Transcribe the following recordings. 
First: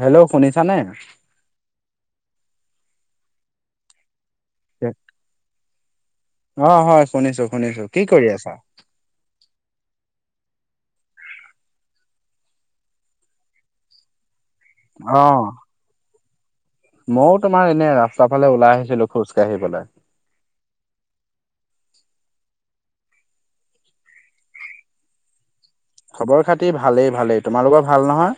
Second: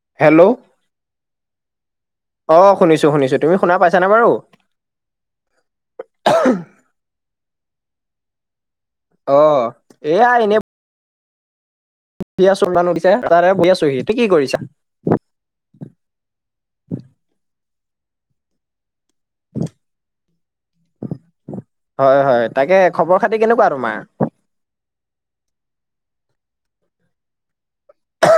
Hello শুনিছা নে অ শুনিছো শুনিছো তুমি শুনা পাইছানে বাৰু অ হয় শুনিছো শুনিছো কি কৰি আছা অ এইয়া এনে বিয়য়াছ লানু দিছে তাতে বিয়াছোহি তটো কি কৰিছা অ মইও তোমাৰ এনে ৰাস্তা ফালে ওলাই আহিছিলো খোজকাঢ়িবলৈ হয় হয় তাকে খবৰ খাতি কেনেকুৱা তোমাৰ খবৰ খাতি ভালেই ভালেই তোমালোকৰ ভাল নহয়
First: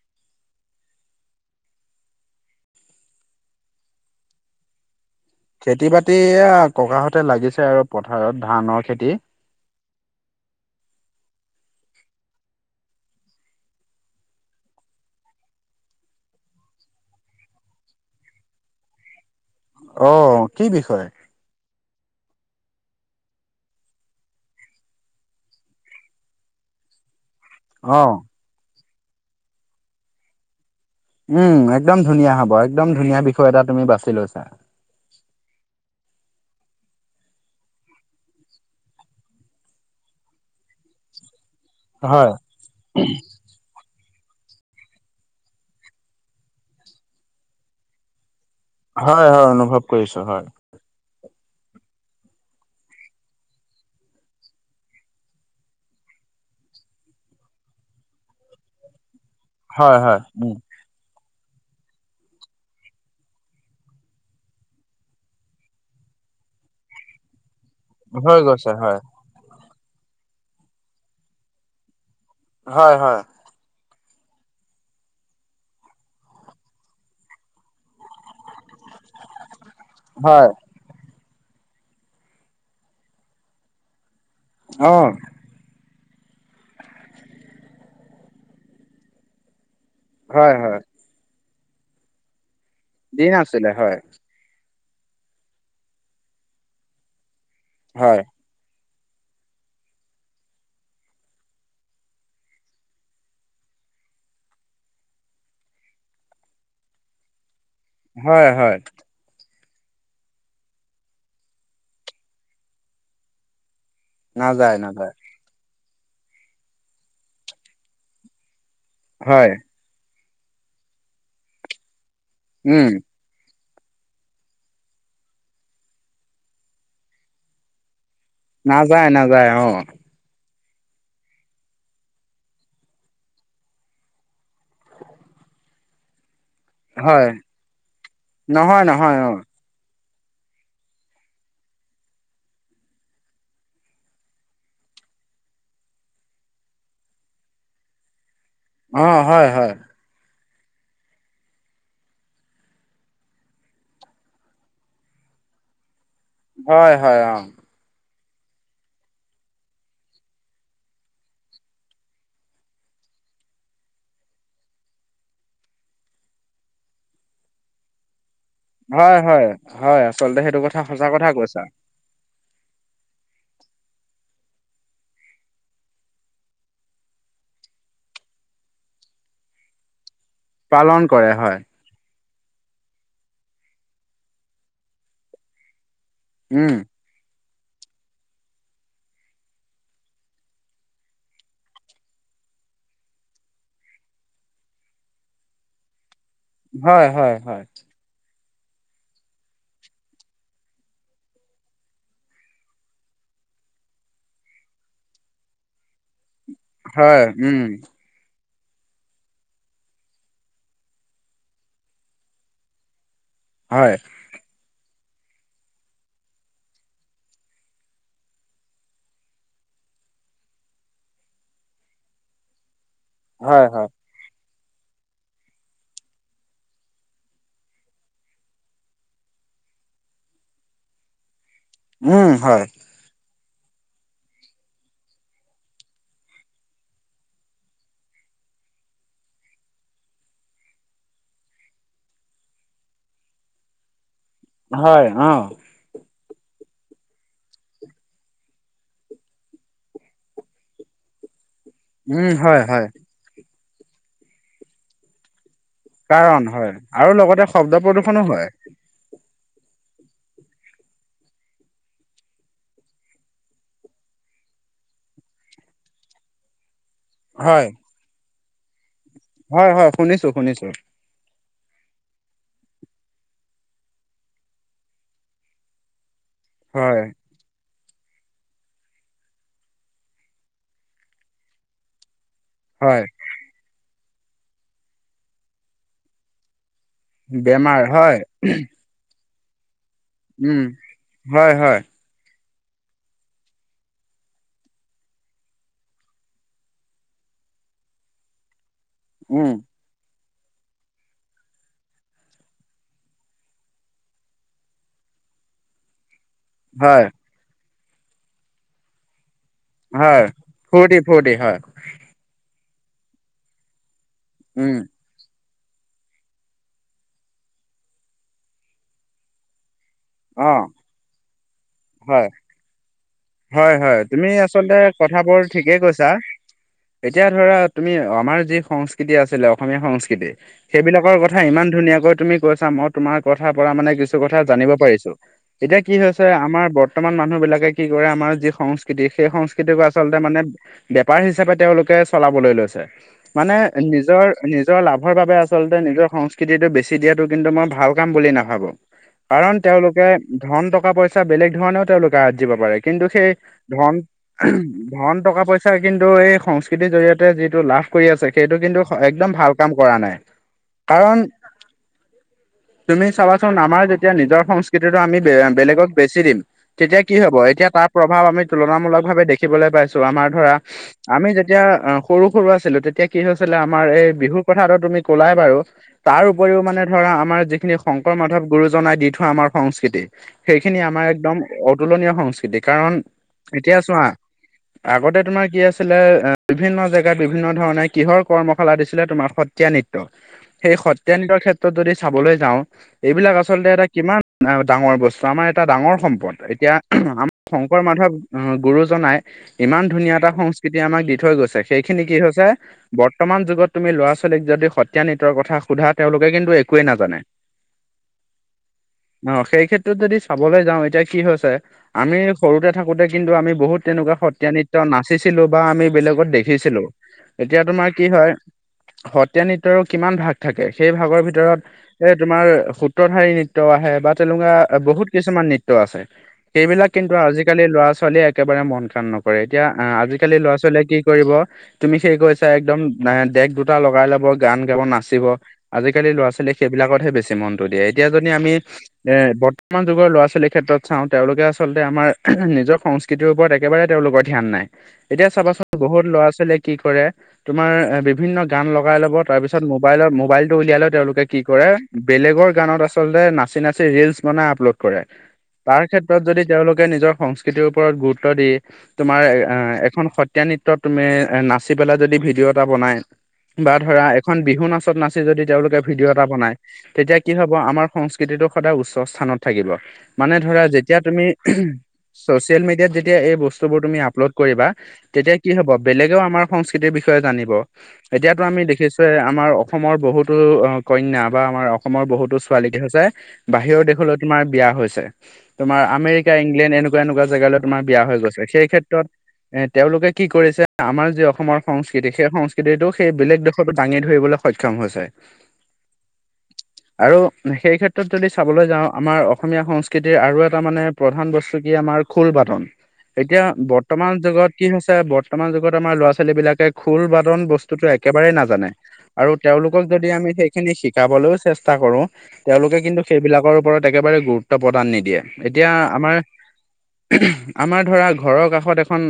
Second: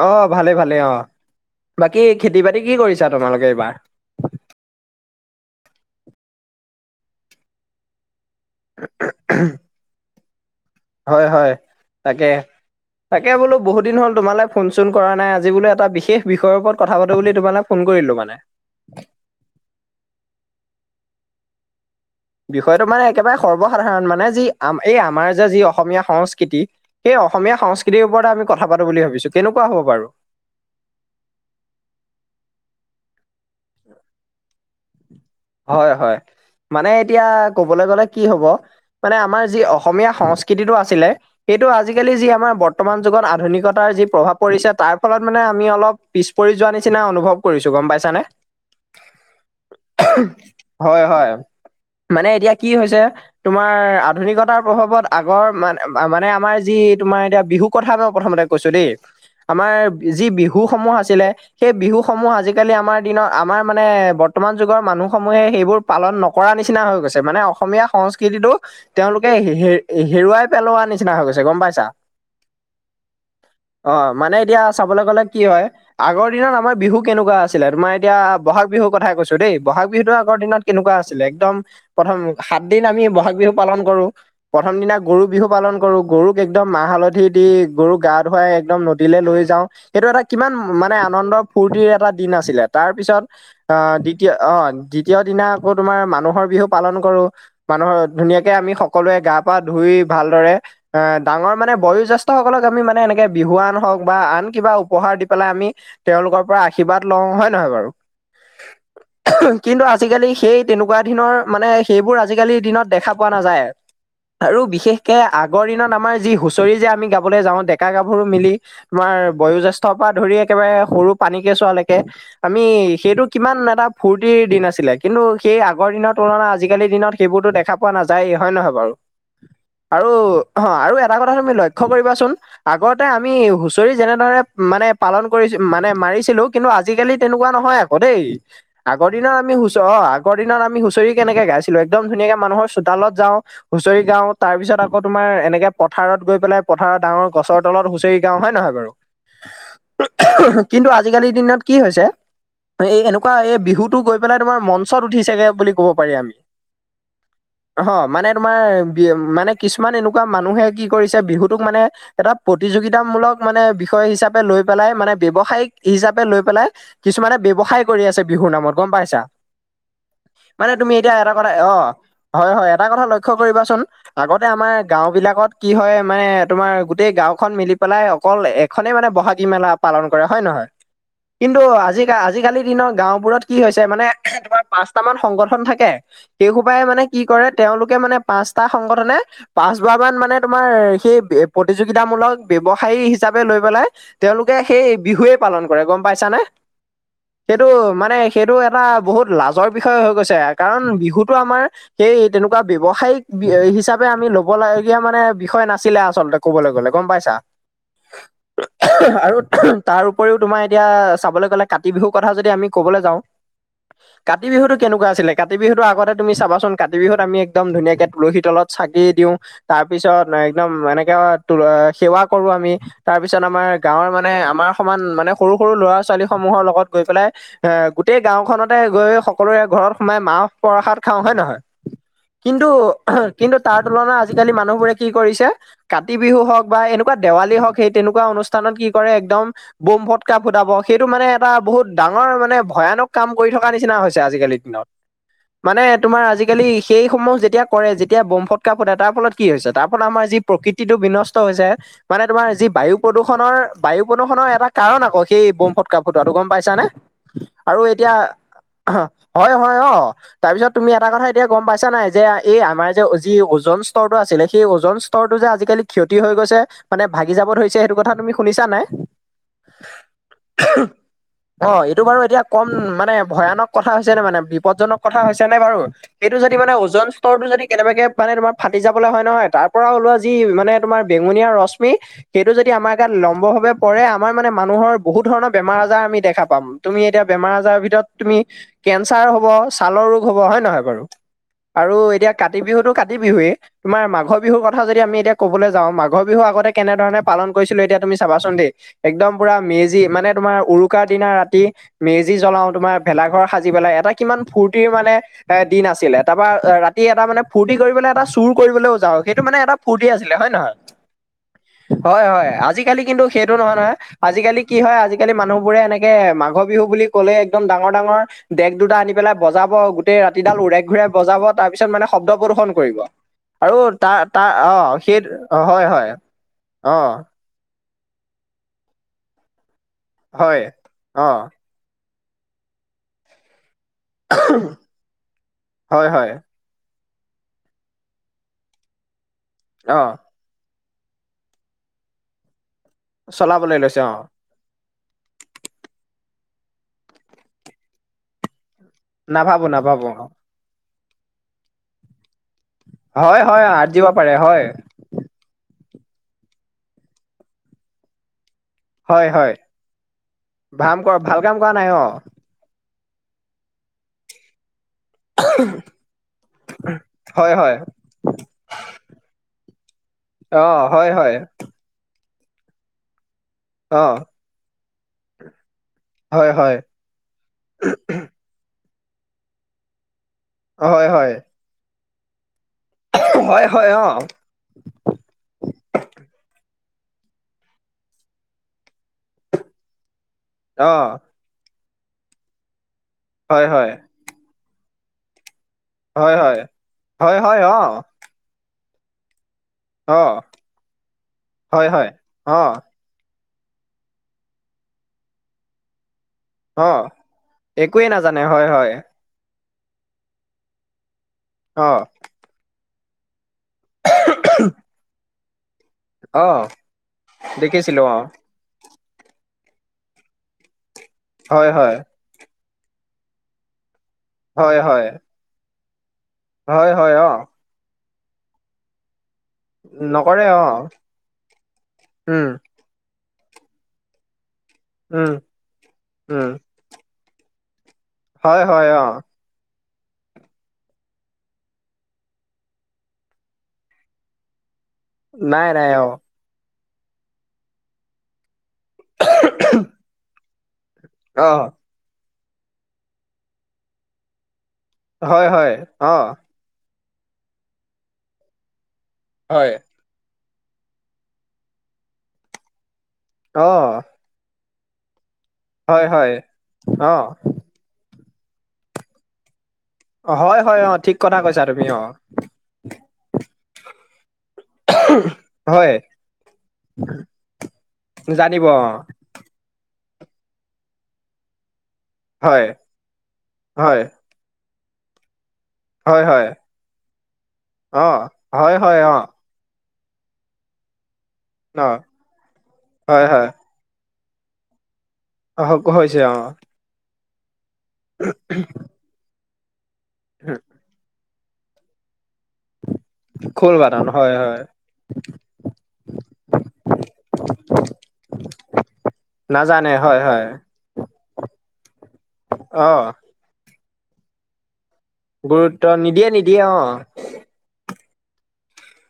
অ ভালে ভালেই অ বাকী খেতি বাতি কি কৰিছা তোমালোকে এইবাৰ খেতি বাতি এয়া ককাহঁতে লাগিছে আৰু পথাৰত ধানৰ খেতি। হয় হয় তাকে, তাকে বোলো বহুদিন হ'ল তোমালে ফোন চোন কৰা নাই আজি বোলে এটা বিশেষ বিষয়ৰ ওপৰত কথা পাতো বুলি তোমালে, ফোন কৰিলো মানে। অ কি বিষয়, বিষয়টো মানে একেবাৰে সৰ্বসাধাৰণ মানে যি আম এই আমাৰ যে যি অসমীয়া সংস্কৃতি, সেই অসমীয়া সংস্কৃতিৰ অ' ওপৰত আমি কথা পাতো বুলি ভাবিছো কেনেকুৱা হ'ব বাৰু। উম একদম ধুনীয়া হ'ব একদম ধুনীয়া বিষয় এটা তুমি বাছি লৈছা। হয় হয় মানে এতিয়া কবলৈ গ'লে কি হ'ব, মানে আমাৰ যি অসমীয়া সংস্কৃতিটো আছিলে। সেইটো আজিকালি যি হয় আমাৰ বৰ্তমান যুগত আধুনিকতাৰ যি প্ৰভাৱ, পৰিছে তাৰ ফলত মানে আমি অলপ পিছ পৰি যোৱা নিচিনা অনুভৱ কৰিছো গম পাইছানে। হয় হয় অনুভৱ কৰিছো হয়। হয় হয় মানে এতিয়া কি হৈছে, তোমাৰ আধুনিকতাৰ প্ৰভাৱত আগৰ মান মানে আমাৰ যি তোমাৰ এতিয়া বিহু, কথা মই প্ৰথমতে কৈছো দেই আমাৰ হয় হয় যি উম বিহু সমূহ আছিলে। সেই বিহুসমূহ আজিকালি আমাৰ দিনৰ আমাৰ মানে বৰ্তমান, মানুহে সেইবোৰ পালন নকৰা নিচিনা হৈ গৈছে মানে অসমীয়া হৈ সংস্কৃতিটো গৈছে হয়। তেওঁলোক, এ হ হেৰুৱাই পেলোৱা নিচিনা হৈ গৈছে গম পাইছা। হয় হয় অ মানে এতিয়া চাবলৈ গ'লে কি হয়। আগৰ দিনত আমাৰ বিহু কেনেকুৱা আছিলে তোমাৰ এতিয়া বহাগ বিহুৰ কথাই কৈছো দেই, বহাগ বিহুতো আগৰ হয় দিনত, কেনেকুৱা আছিলে একদম প্ৰথম সাত দিন আমি বহাগ বিহু পালন কৰো। প্ৰথম দিনা অ' গৰু বিহু পালন কৰো গৰু, একদম মাহ হালধি দি গৰুক গা ধুৱাই একদম নদীলে লৈ যাও সেইটো এটা কিমান হয় হয় মানে, আনন্দ ফূৰ্তিৰ এটা দিন আছিলে, তাৰ পিছত দিন আছিলে হয় আহ দ অ দ্বিতীয় দিনা আকৌ তোমাৰ মানুহৰ বিহু পালন কৰো। মানুহৰ হয় ধুনীয়াক এ আমি সকলোৱে গা পা ধুই ভালদৰে, আ ডাঙৰ মানে বয়োজ্যেষ্ঠ সকলক আমি মানে এনেকে বিহুৱান হওঁক বা আন কিবা উপহাৰ দি পেলাই আমি, তেওঁলোকৰ পৰা আশীৰ্বাদ লওঁ হয় নহয় বাৰু। হয় হয়। কিন্তু আজিকালি সেই তেনেকুৱা দিনৰ মানে সেইবোৰ আজিকালিৰ দিনত দেখা পোৱা নাযায়। আৰু নাযায় নাযায় বিশেষকে আগৰ দিনত আমাৰ যি হুঁচৰি যে আমি গাবলৈ যাওঁ ডেকা গাভৰু মিলি, তোমাৰ হয় বয়োজেষ্ঠৰ পৰা ধৰি একেবাৰে সৰু পানীকেঁচুবা লৈকে আমি উম সেইটো কিমান, এটা ফূৰ্তিৰ দিন আছিলে, কিন্তু সেই আগৰ দিনৰ তুলনাত আজিকালিৰ দিনত সেইবোৰতো দেখা পোৱা নাযায়। হয় নহয় বাৰু নাযায় নাযায় অ আৰু অ আৰু এটা কথা তুমি লক্ষ্য কৰিবাচোন, আগতে আমি হুঁচৰি যেনেধৰে মানে পালন কৰি মানে মাৰিছিলো, কিন্তু আজিকালি হয় তেনেকুৱা নহয় আকৌ দেই। নহয় আগৰ নহয় অ দিনত আমি হুচ অ আগ দিনত আমি হুঁচৰি কেনেকে গাইছিলো একদম ধুনীয়াকে মানুহৰ চোতালত যাও। হুঁচৰি গাও তাৰ পিছত আকৌ তোমাৰ এনেকে পথাৰত গৈ পেলাই পথাৰত ডাঙৰ গছৰ তলত হুঁচৰি গাও হয় নহয়। বাৰু অ হয় হয়। কিন্তু আজিকালিৰ দিনত কি হৈছে এই এনেকুৱা এই, বিহুতটো গৈ পেলাই তোমাৰ মঞ্চত উঠিছেগে বুলি কব পাৰি আমি। হয় হয় অ। অ মানে তোমাৰ বি মানে কিছুমান এনেকুৱা মানুহে কি কৰিছে বিহুটোক মানে, এটা প্ৰতিযোগিতামূলক মানে বিষয় হিচাপে লৈ পেলাই মানে ব্যৱসায়ীক হিচাপে লৈ পেলাই কিছুমানে ব্যৱসায় কৰি আছে বিহুৰ নামত। গম হয় পাইছা, হয় হয় আচলতে সেইটো মানে কথা তুমি সঁচা এতিয়া এটা কথা কৈছা অ হয় হয় এটা কথা লক্ষ্য কৰিবা চোন। আগতে আমাৰ গাঁওবিলাকত কি হয় মানে তোমাৰ গোটেই গাঁওখন মিলি পেলাই অকল এক খনেই মানে ব'হাগী মেলা পালন কৰে হয় নহয়, পালন কৰে হয় কিন্তু আজি আজিকালি দিনৰ গাঁও বোৰত কি হৈছে মানে তোমাৰ পাঁচটা মান সংগঠন থাকে উম সেইসোপাই মানে কি কৰে তেওঁলোকে মানে পাঁচটা সংগঠনে পাঁচবাৰ মান মানে তোমাৰ সেই প্ৰতিযোগিতামূলক ব্যৱসায়ী হিচাপে লৈ পেলাই তেওঁলোকে সেই বিহুৱেই পালন কৰে গম পাইছানে। হয় হয় হয় সেইটো মানে সেইটো এটা বহুত লাজৰ বিষয় হৈ গৈছে কাৰণ বিহুটো আমাৰ সেই তেনেকুৱা ব্যৱসায়িক হিচাপে আমি ল'বলগীয়া মানে বিষয় নাছিলে আচলতে ক'বলে গ'লে গম হয় পাইছা। উম আৰু তাৰ উপৰিও তোমাৰ এতিয়া চাবলে গ'লে কাতি বিহুৰ কথা যদি আমি ক'বলে যাওঁ হয়। কাতি বিহুটো কেনেকুৱা আছিলে কাতি বিহুটো আগতে তুমি চাবাচোন কাতি বিহুত আমি একদম ধুনীয়াকে তুলসী তলত চাকি দিওঁ, তাৰ পিছত একদম এনেকে তুল সেৱা কৰো আমি, তাৰপিছত হয় আমাৰ হয় গাঁৱৰ মানে আমাৰ সমান মানে সৰু সৰু ল'ৰা-ছোৱালীসমূহৰ লগত গৈ পেলাই এ গোটেই গাঁওখনতে গৈ সকলোৰে ঘৰত সোমাই মাহ-প্ৰসাদ খাওঁ হয় নহয়? উম হয় কিন্তু কিন্তু তাৰ তুলনাত আজিকালি মানুহবোৰে কি কৰিছে কাতি বিহুহওক বা এনেকুৱা দেৱালীহওক সেই তেনেকুৱা অনুষ্ঠানত কি কৰে একদম ব'ম, ফটকা ফুটাব সেইটো মানে এটা বহুত ডাঙৰ মানে ভয়ানক কাম কৰি থকা নিচিনা হৈছে আজিকালি। হয় উম। মানে তোমাৰ আজিকালি সেইসমূহ যেতিয়া কৰে, যেতিয়া ব'ম, ফটকা ফুটাই তাৰফলত কি হৈছে, তাৰ ফলত আমাৰ যি প্ৰকৃতিটো বিনষ্ট হৈছে। মানে উম তোমাৰ হয় যি হয় বায়ু প্ৰদূষণৰ, বায়ু প্ৰদূষণৰ এটা কাৰণ আকৌ সেই ব'ম ফট কা ফুটোৱাটো কাৰণ গম হয় পাইছা নে আৰু লগতে শব্দ আৰু এতিয়া প্ৰদূষণো হয় হয় হয় অ তাৰপিছত তুমি এটা কথা এতিয়া গম পাইছা নাই যে এই আমাৰ যে যি অৰ্জন স্তৰটো আছিলে সেই অৰ্জন স্তৰটো যে আজিকালি ক্ষতি হৈ গৈছে, মানে ভাগি যাব হয় ধৰিছে সেইটো কথা তুমি শুনিছা নাই? হয়, হয় শুনিছো, শুনিছো। অ, এইটো বাৰু এতিয়া কম মানে ভয়ানক কথা হৈছে নে মানে, বিপদজনক কথা হৈছে নে বাৰু? এইটো যদি মানে হয় অজন স্তৰটো যদি কেনেবাকে মানে তোমাৰ ফাটি যাবলে হয় নহয় তাৰপৰা ওলোৱা যি মানে তোমাৰ বেঙুনীয়া ৰশ্মি সেইটো যদি আমাৰ হয় গাত লম্বভাৱে পৰে, আমাৰ মানে মানুহৰ বহুত ধৰণৰ বেমাৰ-আজাৰ আমি দেখা পাম। তুমি এতিয়া বেমাৰ-আজাৰৰ বেমাৰ ভিতৰত হয় তুমি কেঞ্চাৰ হ'ব, ছালৰ ৰোগ, হ'ব হয় উম নহয় বাৰু? হয় হয় আৰু এতিয়া কাতি বিহুটো কাতি বিহুৱেই তোমাৰ মাঘৰ বিহুৰ কথা যদি আমি এতিয়া কবলে যাওঁ মাঘৰ বিহু আগতে কেনেধৰণে পালন কৰিছিলো এতিয়া তুমি চাবাচোন দেই একদম উম পোৰা মেজি মানে তোমাৰ উৰুকাৰ দিনা ৰাতি মেজি জ্বলাও তোমাৰ, ভেলাঘৰ সাজি পেলাই এটা কিমান ফূৰ্তিৰ মানে এ দিন আছিলে। তাৰপৰা ৰাতি হয় এটা মানে ফূৰ্তি কৰিবলে এটা চুৰ কৰিবলৈও যাওঁ, সেইটো মানে এটা ফূৰ্তি হয়, আছিলে নহয় ফূৰ্তি ফূৰ্তি, হয়। হয়, হয় আজিকালি কিন্তু সেইটো নহয়, নহয় আজিকালি কি উম হয় আজিকালি মানুহবোৰে এনেকে মাঘৰ বিহু বুলি ক'লে একদম ডাঙৰ, ডাঙৰ ডেগ দুটা আনি পেলাই বজাব গোটেই অ ৰাতিডাল উৰাই ঘূৰাই বজাব তাৰপিছত মানে হয় শব্দ প্ৰদূষন কৰিব। হয় আৰু হয় তাৰ, তুমি তাৰ আচলতে অ, সেই কথাবোৰ অ, ঠিকেই হয় কৈছা হয়, অ। এতিয়া ধৰা তুমি আমাৰ যি সংস্কৃতি আছিলে অসমীয়া সংস্ক স্কৃতি হয় সেইবিলাকৰ অ কথা ইমান ধুনীয়াকৈ তুমি কৈছা মই তোমাৰ কথাৰ পৰা মানে কিছু কিছু কথা জানিব পাৰিছো, এতিয়া কি হয় হৈছে হয় আমাৰ বৰ্তমান মানুহবিলাকে কি কৰে আমাৰ যি সংস্কৃতি সেই সংস্কৃতিক অ আচলতে মানে বেপাৰ হিচাপে তেওঁলোকে চলাবলৈ লৈছে, মানে চলাবলৈ লৈছে অ নিজৰ নিজৰ লাভৰ বাবে আচলতে নিজৰ সংস্কৃতিটো বেছি দিয়াতটো কিন্তু মই ভাল কাম বুলি নাভাবো। কাৰণ নাভাবো তেওঁলোকে নাভাবো অ ধন টকা পইচা বেলেগ ধৰণেও তেওঁলোকে আজিব পাৰে। কিন্তু সেই হয় হয় আঠ দিব পাৰে হয় ধন ধন টকা পইচা কিন্তু এই সংস্কৃতিৰ জৰিয়তে যিটো লাভ কৰি আছে, সেইটো কিন্তু হয় একদম ভাল হয় কাম কৰা নাই, ভাম কৰ কাৰণ ভাল কাম কৰা নাই অ তুমি চাবাচোন আমাৰ যেতিয়া নিজৰ সংস্কৃতিটো আমি বে-বেলেগক বেচি দিম তেতিয়া কি হব, হয় এতিয়া হয় তাৰ প্ৰভাৱ আমি তুলনামূলক ভাৱে দেখিবলৈ পাইছো, আমাৰ ধৰা অ হয় আমি হয় যেতিয়া সৰু সৰু আছিলোঁ তেতিয়া কি হৈছিলে আমাৰ অ এই বিহুৰ কথাটো তুমি ক'লাই বাৰু। তাৰ হয় উপৰিও হয় মানে ধৰা আমাৰ যিখিনি শংকৰ মাধৱ গুৰুজনাই দি থোৱা আমাৰ সংস্কৃতি। সেইখিনি হয় আমাৰ হয় একদম অতুলনীয় সংস্কৃতি, কাৰণ হয় এতিয়া হয় চোৱা অ আগতে তোমাৰ কি আছিলে বিভিন্ন জেগাত বিভিন্ন ধৰণে কিহৰ কৰ্মশালা দিছিলে তোমাৰ সত্ৰীয়া নৃত্য। সেই অ সত্ৰীয়া নৃত্যৰ ক্ষেত্ৰত যদি চাবলৈ যাওঁ, এইবিলাক হয় আচলতে এটা হয় কিমান ডাঙৰ বস্তু আমাৰ এটা ডাঙৰ হয় হয়। আমা হয় হয় অ শংকৰ মাধৱ গুৰুজনাই ইমান ধুনীয়া অ এটা সংস্কৃতি আমাক দি থৈ গৈছে, হয় সেইখিনি হয় কি হৈছে অ বৰ্তমান যুগত তুমি ল'ৰা ছোৱালীক যদি সত্ৰীয়া নৃত্যৰ কথা সোধা তেওঁলোকে কিন্তু একোৱেই অ' নাজানে একোৱে নাজানে হয় হয়। অ' সেই ক্ষেত্ৰত যদি চাবলৈ যাওঁ এতিয়া কি হৈছে অ আমি সৰুতে থাকোতে কিন্তু আমি বহুত তেনেকুৱা সত্ৰীয়া নৃত্য নাচিছিলো। বা আমি বেলেগত অ দেখিছিলো এতিয়া তোমাৰ দেখিছিলো কি অ হয়। সত্ৰীয়া নৃত্যৰো কিমান ভাগ থাকে সেই ভাগৰ ভিতৰত হয় হয় এ তোমাৰ সূত্ৰধাৰী নৃত্য আহে বা তেনেকুৱা হয় হয় বহুত কিছুমান নৃত্য আছে। সেইবিলাক হয় হয় কিন্তু অ আজিকালি ল'ৰা ছোৱালীয়ে একেবাৰে মন কাণ নক কৰে এতিয়া আজিকালি নকৰে ল'ৰা অ ছোৱালীয়ে কি কৰিব তুমি সেই কৈছা উম একদম নাই ডেক দুটা লগাই লব গান গাব নাচিব উম আজিকালি ল'ৰা উম ছোৱালীয়ে সেইবিলাকতহে বেছি মনটো দিয়ে। এতিয়া যদি আমি হয় হয় অ এ বৰ্তমান যুগৰ ল'ৰ ছোৱালীৰ ক্ষেত্ৰত চাওঁ তেওঁলোকে আচলতে আমাৰ নিজৰ সংস্কৃতিৰ ওপৰত একেবাৰে তেওঁলোকৰ ধ্যান নাই। এতিয়া চাবাচোন নাই নাই অ বহুত ল'ৰা ছোৱালীয়ে কি কৰে, তোমাৰ এ বিভিন্ন গান লগাই ল'ব তাৰপিছত মোবাইলত মোবাইলটো উলিয়ালেও তেওঁলোকে কি অ কৰে বেলেগৰ গানত আচলতে নাচি নাচি ৰিলচ বানাই আপলোড কৰে। হয় হয়। তাৰ অ ক্ষেত্ৰত যদি তেওঁলোকে নিজৰ সংস্কৃতিৰ ওপৰত গুৰুত্ব দি তোমাৰ এ আ হয় এখন সত সত্ৰীয়া নৃত্যত তুমি এ নাচি পেলাই যদি ভিডিঅ' এটা বনাই অ বা ধৰা এখন বিহু নাচ ত নাচি যদি তেওঁলোকে হয় ভিডিঅ' এটা হয় বনাই অ তেতিয়া কি হ'ব আমাৰ সংস্কৃতিটো সদায় উচ্চ স্থানত থাকিব মানে হয় ধৰা হয় অ যেতিয়া ঠিক তুমি কথা কৈছা তুমি অ ছচিয়েল মডিয়াত যেতিয়া এই বস্তবোৰ তুমি আপলোড কৰিবা তেতিয়া কি হব হয় বেলেগেও আমাৰ সংস্কৃতিৰ বিষয়ে জানিব, এতিয়াতো আমি জানিব অ দেখিছোঁয়ে আমাৰ অসমৰ বহুতো অ' কন্যা বা আমাৰ অসমৰ বহুতো হয় ছোৱালী কি হৈছে বাহিৰৰ হয় দেশলৈ তোমাৰ বিয়া হৈছে। তোমাৰ হয় আমেৰিকা, হয় ইংলেণ্ড এনেকুৱা এনেকুৱা জেগালৈ তোমাৰ বিয়া অ হৈ গৈছে, সেই হয় হয় ক্ষেত্ৰত অ এ তেওঁলোকে কি কৰিছে আমাৰ যি অসমৰ অ সংস্কৃতি সেই সংস্কৃতিটো সেই হয় হয় বেলেগ দেশত দাঙি ধৰিবলৈ সক্ষম হৈছে। আহ গ হৈছে অ'। আৰু সেই ক্ষেত্ৰত যদি চাবলৈ যাওঁ আমাৰ অসমীয়া সংস্কৃতিৰ আৰু এটা এটা মানে প্ৰধান বস্তু কি আমাৰ খোল বাটন। এতিয়া খোল বাদন বৰ্তমান হয় যুগত হয় কি হৈছে বৰ্তমান যুগত আমাৰ ল'ৰা ছোৱালী বিলাকে খোল বাদন বস্তু তো একেবাৰেই নাজানে। আৰু তেওঁলোকক নাজানে যদি হয় আমি হয় সেইখিনি শিকাবলৈও চেষ্টা কৰো তেওঁলোকে অ কিন্তু সেইবিলাকৰ ওপৰত একেবাৰে গুৰুত্ব প্ৰদান নিদিয়ে, এতিয়া গুৰুত্ব আমাৰ নিদিয়ে নিদিয়ে অ আমাৰ ধৰা ঘৰৰ কাষত এখন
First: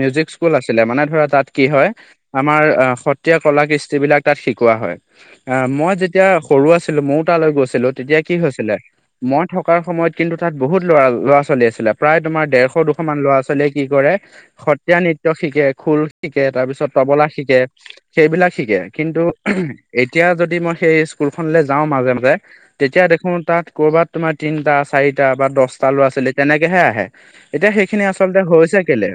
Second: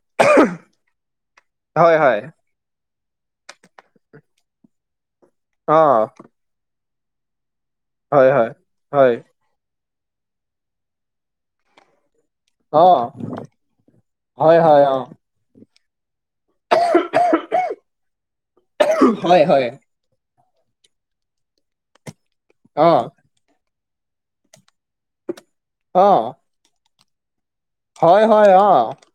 মিউজিক স্কুল আছিলে মানে ধৰা তাত কি হয় আমাৰ আহ সত্ৰীয়া কলা-কৃষ্টি বিলাক তাত শিকোৱা হয় আহ অ মই যেতিয়া সৰু আছিলো মইও তালৈ গৈছিলো তেতিয়া হয় কি হয় হৈছিলে হয় মই থকাৰ সময়ত কিন্তু তাত বহুত লৰা ল'ৰা-ছোৱালী আছিলে প্ৰায় তোমাৰ দেৰশ অ দুশ মান ল'ৰা ছোৱালীয়ে কি কৰে হয় হয় অ সত্ৰীয়া নৃত শিকে, খোল শিকে, তাৰ পিছত তবলা শিকে, সেইবিলাক শিকে কিন্তু। হয় হয় এতিয়া যদি মই সেই স্কুলখনলে যাওঁ মাজে মাজে অ তেতিয়া দেখোঁ তাত। কৰ'বাত তোমাৰ তিনিটা, চাৰিটা বা দহটা ল'ৰা অ ছোৱালী তেনেকেহে আহে। এতিয়া সেইখিনি হয় আচলতে হয় অ হৈছে কেলে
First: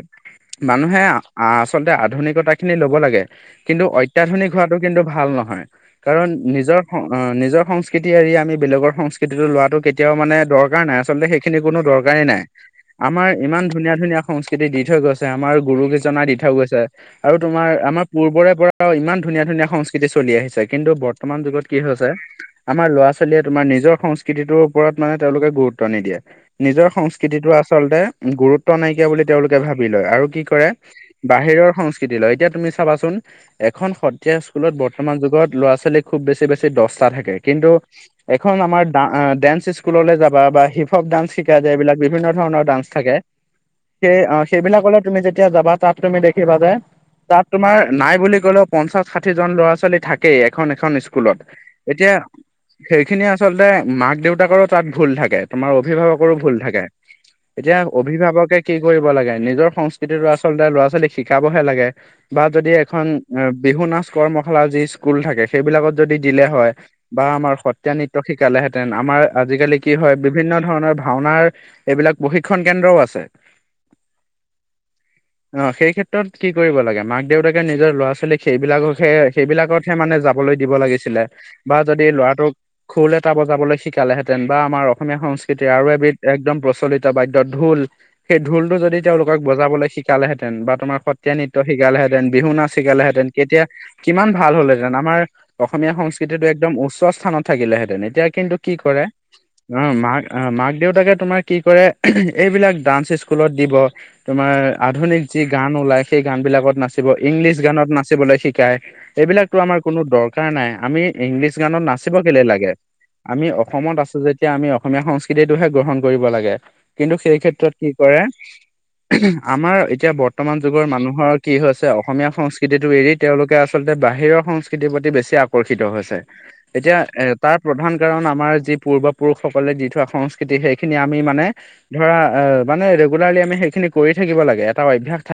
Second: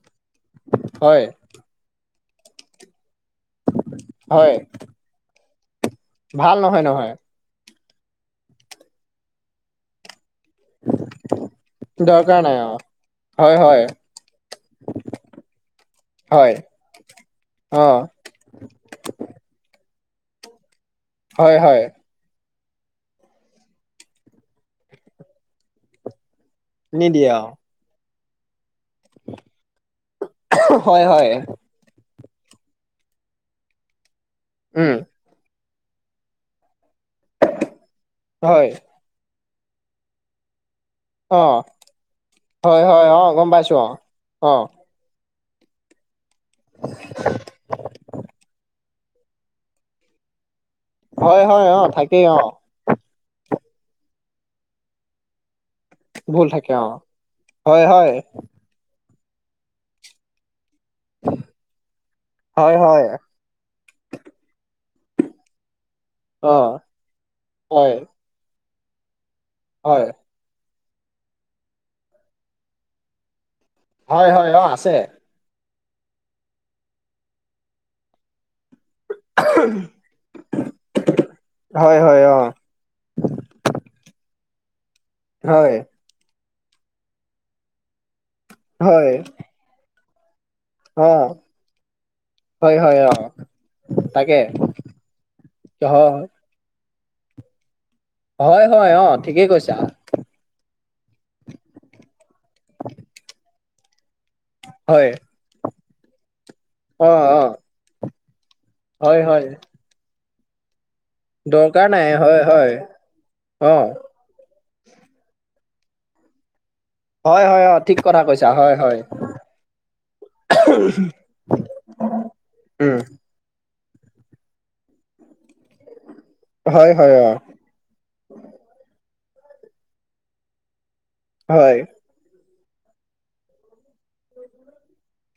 মানুহে। হয় আচলতে আধুনিকতা খিনি লব লাগে, কিন্তু অত্যাধুনিক হয় হোৱাটো কিন্তু ভাল নহয়। কাৰণ ভাল নিজৰ নহয় নহয় নিজৰ সংস্কৃতি এৰি আমি বেলেগৰ সংস্কৃতিটো লোৱাটো কেতিয়াও মানে দৰ কাৰ নাই আচলতে সেইখিনি কোনো দৰকাৰেই দৰকাৰ নাই। অ আমাৰ হয় ইমান হয় ধুনীয়া ধুনীয়া সংস্কৃতি দি থৈ গৈছে আমাৰ গুৰুকেইজনাই দি থৈ হয় গৈছে। আৰু তোমাৰ অ আমাৰ পূৰ্বৰে পৰা। ইমান ধুনীয়া ধুনীয়া সংস্কৃতি চলি আহিছে কিন্তু বৰ্তমান হয় যুগত কি হয় হৈছে। আমাৰ ল'ৰা ছোৱালীয়ে তোমাৰ নিজৰ সংস্কৃতিটোৰ ওপৰত মানে তেওঁলোকে গুৰুত্ব নিদিয়ে। নিজৰ নিদিয়ে অ সংস্কৃতিটো আচলতে গুৰুত্ব নাইকিয়া বুলি তেওঁলোকে ভাবি লয়, আৰু কি? কৰে হয় হয় বাহিৰৰ সংস্কৃতি লয়, এতিয়া তুমি চাবাচোন এখন স এতিয়া স্কুলত উম বৰ্তমান যুগত ল'ৰা ছোৱালী খুব বেছি বেছি দচটা থাকে, কিন্তু এখন হয় আমাৰ। ড ডে্স স্কুললৈ যাবা বা। সৱ ডান্স অ শিকা যায় এইবিলাক বিভিন্ন ধৰণৰ হয় ডান্স হয় থাকে অ গম পাইছো সেই অ সেইবিলাকলে। তুমি যেতিয়া যাবা তাত তুমি দেখিবা যে তাত তোমাৰ নাই বুলি ক'লেও। পঞ্চাশ ষাঠি জন ল'ৰা ছোৱালী থাকেই এখন এখন স্কুলত, হয় হয় অ এতিয়া। থাকেই অ সেইখিনি আচলতে মাক দেউতাকৰো তাত ভুল থাকে তোমাৰ অভিভাৱক। কৰো ভুল থাকে এতিয়া হয় হয় অভিভাৱকে কি কৰিব লাগে নিজৰ সংস্কৃতি ল'ৰাচলতে ল'ৰা ছোৱালী। শিকাবহে লাগে। বা যদি হয় এখন হয় বিহু নাচ কৰ্মশালা যি স্কুল থাকে সেইবিলাকত যদি দিলে অ হয়। বা আমাৰ হয় সত্ৰীয়া নৃত্য শিকালেহেতেন, আমাৰ আজিকালি কি হয়? বিভিন্ন ধৰণৰ ভাওনাৰ এইবিলাক প্ৰশিক্ষণ কেন্দ্ৰও আছে। হয়, হয় অ আছে। অ সেই ক্ষেত্ৰত কি কৰিব লাগে মাক দেউতাকে নিজৰ ল'ৰা ছোৱালীক সেইবিলাকহে। সেইবিলাকতহে মানে যাবলৈ দিব লাগিছিলে বা হয় যদি হয় অ ল'ৰাটোক। খোল এটা বজাবলৈ শিকালেহেঁতেন বা আমাৰ অসমীয়া সংস্কৃতিৰ হয় আৰু এবিধ। একদম প্ৰচলিত বাদ্য ঢোল, সেই ঢোলটো যদি হয় তেওঁলোকক বজাবলৈ শিকালেহেঁতেন বা। তোমাৰ অ সত্ৰীয়া নৃত্য শিকালেহেঁতেন, বিহু নাচ হয় হয় অ শিকালেহেঁতেন, কেতিয়া। কিমান তাকে ভাল হ'লহেতেন আমাৰ অসমীয়া হয় সংস্কৃতিটো একদম উচ্চ স্থানত। থাকিলেহেতেন এতিয়া কিন্তু হয় কি হয় কৰে? অ ঠিকেই কৈছা অ মাক মাক দেউতাকে তোমাৰ কি কৰে এইবিলাক ডান্স স্কুলত দিব। তোমাৰ হয় আধুনিক যি গান ওলাই সেই গান বিলাকত অ নাচিব, অ ইংলিছ গানত নাচিবলৈ শিকায়। হয় হয় এইবিলাকো আমাৰ কোনো দৰকাৰ নাই আমি। ইংলিছ গানত দৰকাৰ নাই নাচিব হয় কেলে হয় লাগে আমি অ অসমত আছো। যেতিয়া আমি অসমীয়া সংস্কৃতিটোহে গ্ৰহণ কৰিব লাগে কিন্তু সেই হয় হয় ক্ষেত্ৰত অ কি ঠিক কথা কৰে? কৈছা হয় হয় আমাৰ এতিয়া বৰ্তমান যুগৰ মানুহৰ কি হৈছে অসমীয়া সংস্কৃতিটো উম এৰি। তেওঁলোকে আচলতে বাহিৰৰ সংস্কৃতিৰ প্ৰতি বেছি আকৰ্ষিত হৈছে হয় এতিয়া হয় এ অ তাৰ। প্ৰধান কাৰণ আমাৰ যি পূৰ্ব পুৰুষসকলে দি থোৱা সংস্কৃতি সেই। খিনি আমি মানে হয় ধৰা অ মানে ৰেগুলাৰলি আমি সেইখিনি কৰি থাকিব লাগে এটা অভ্যাস থা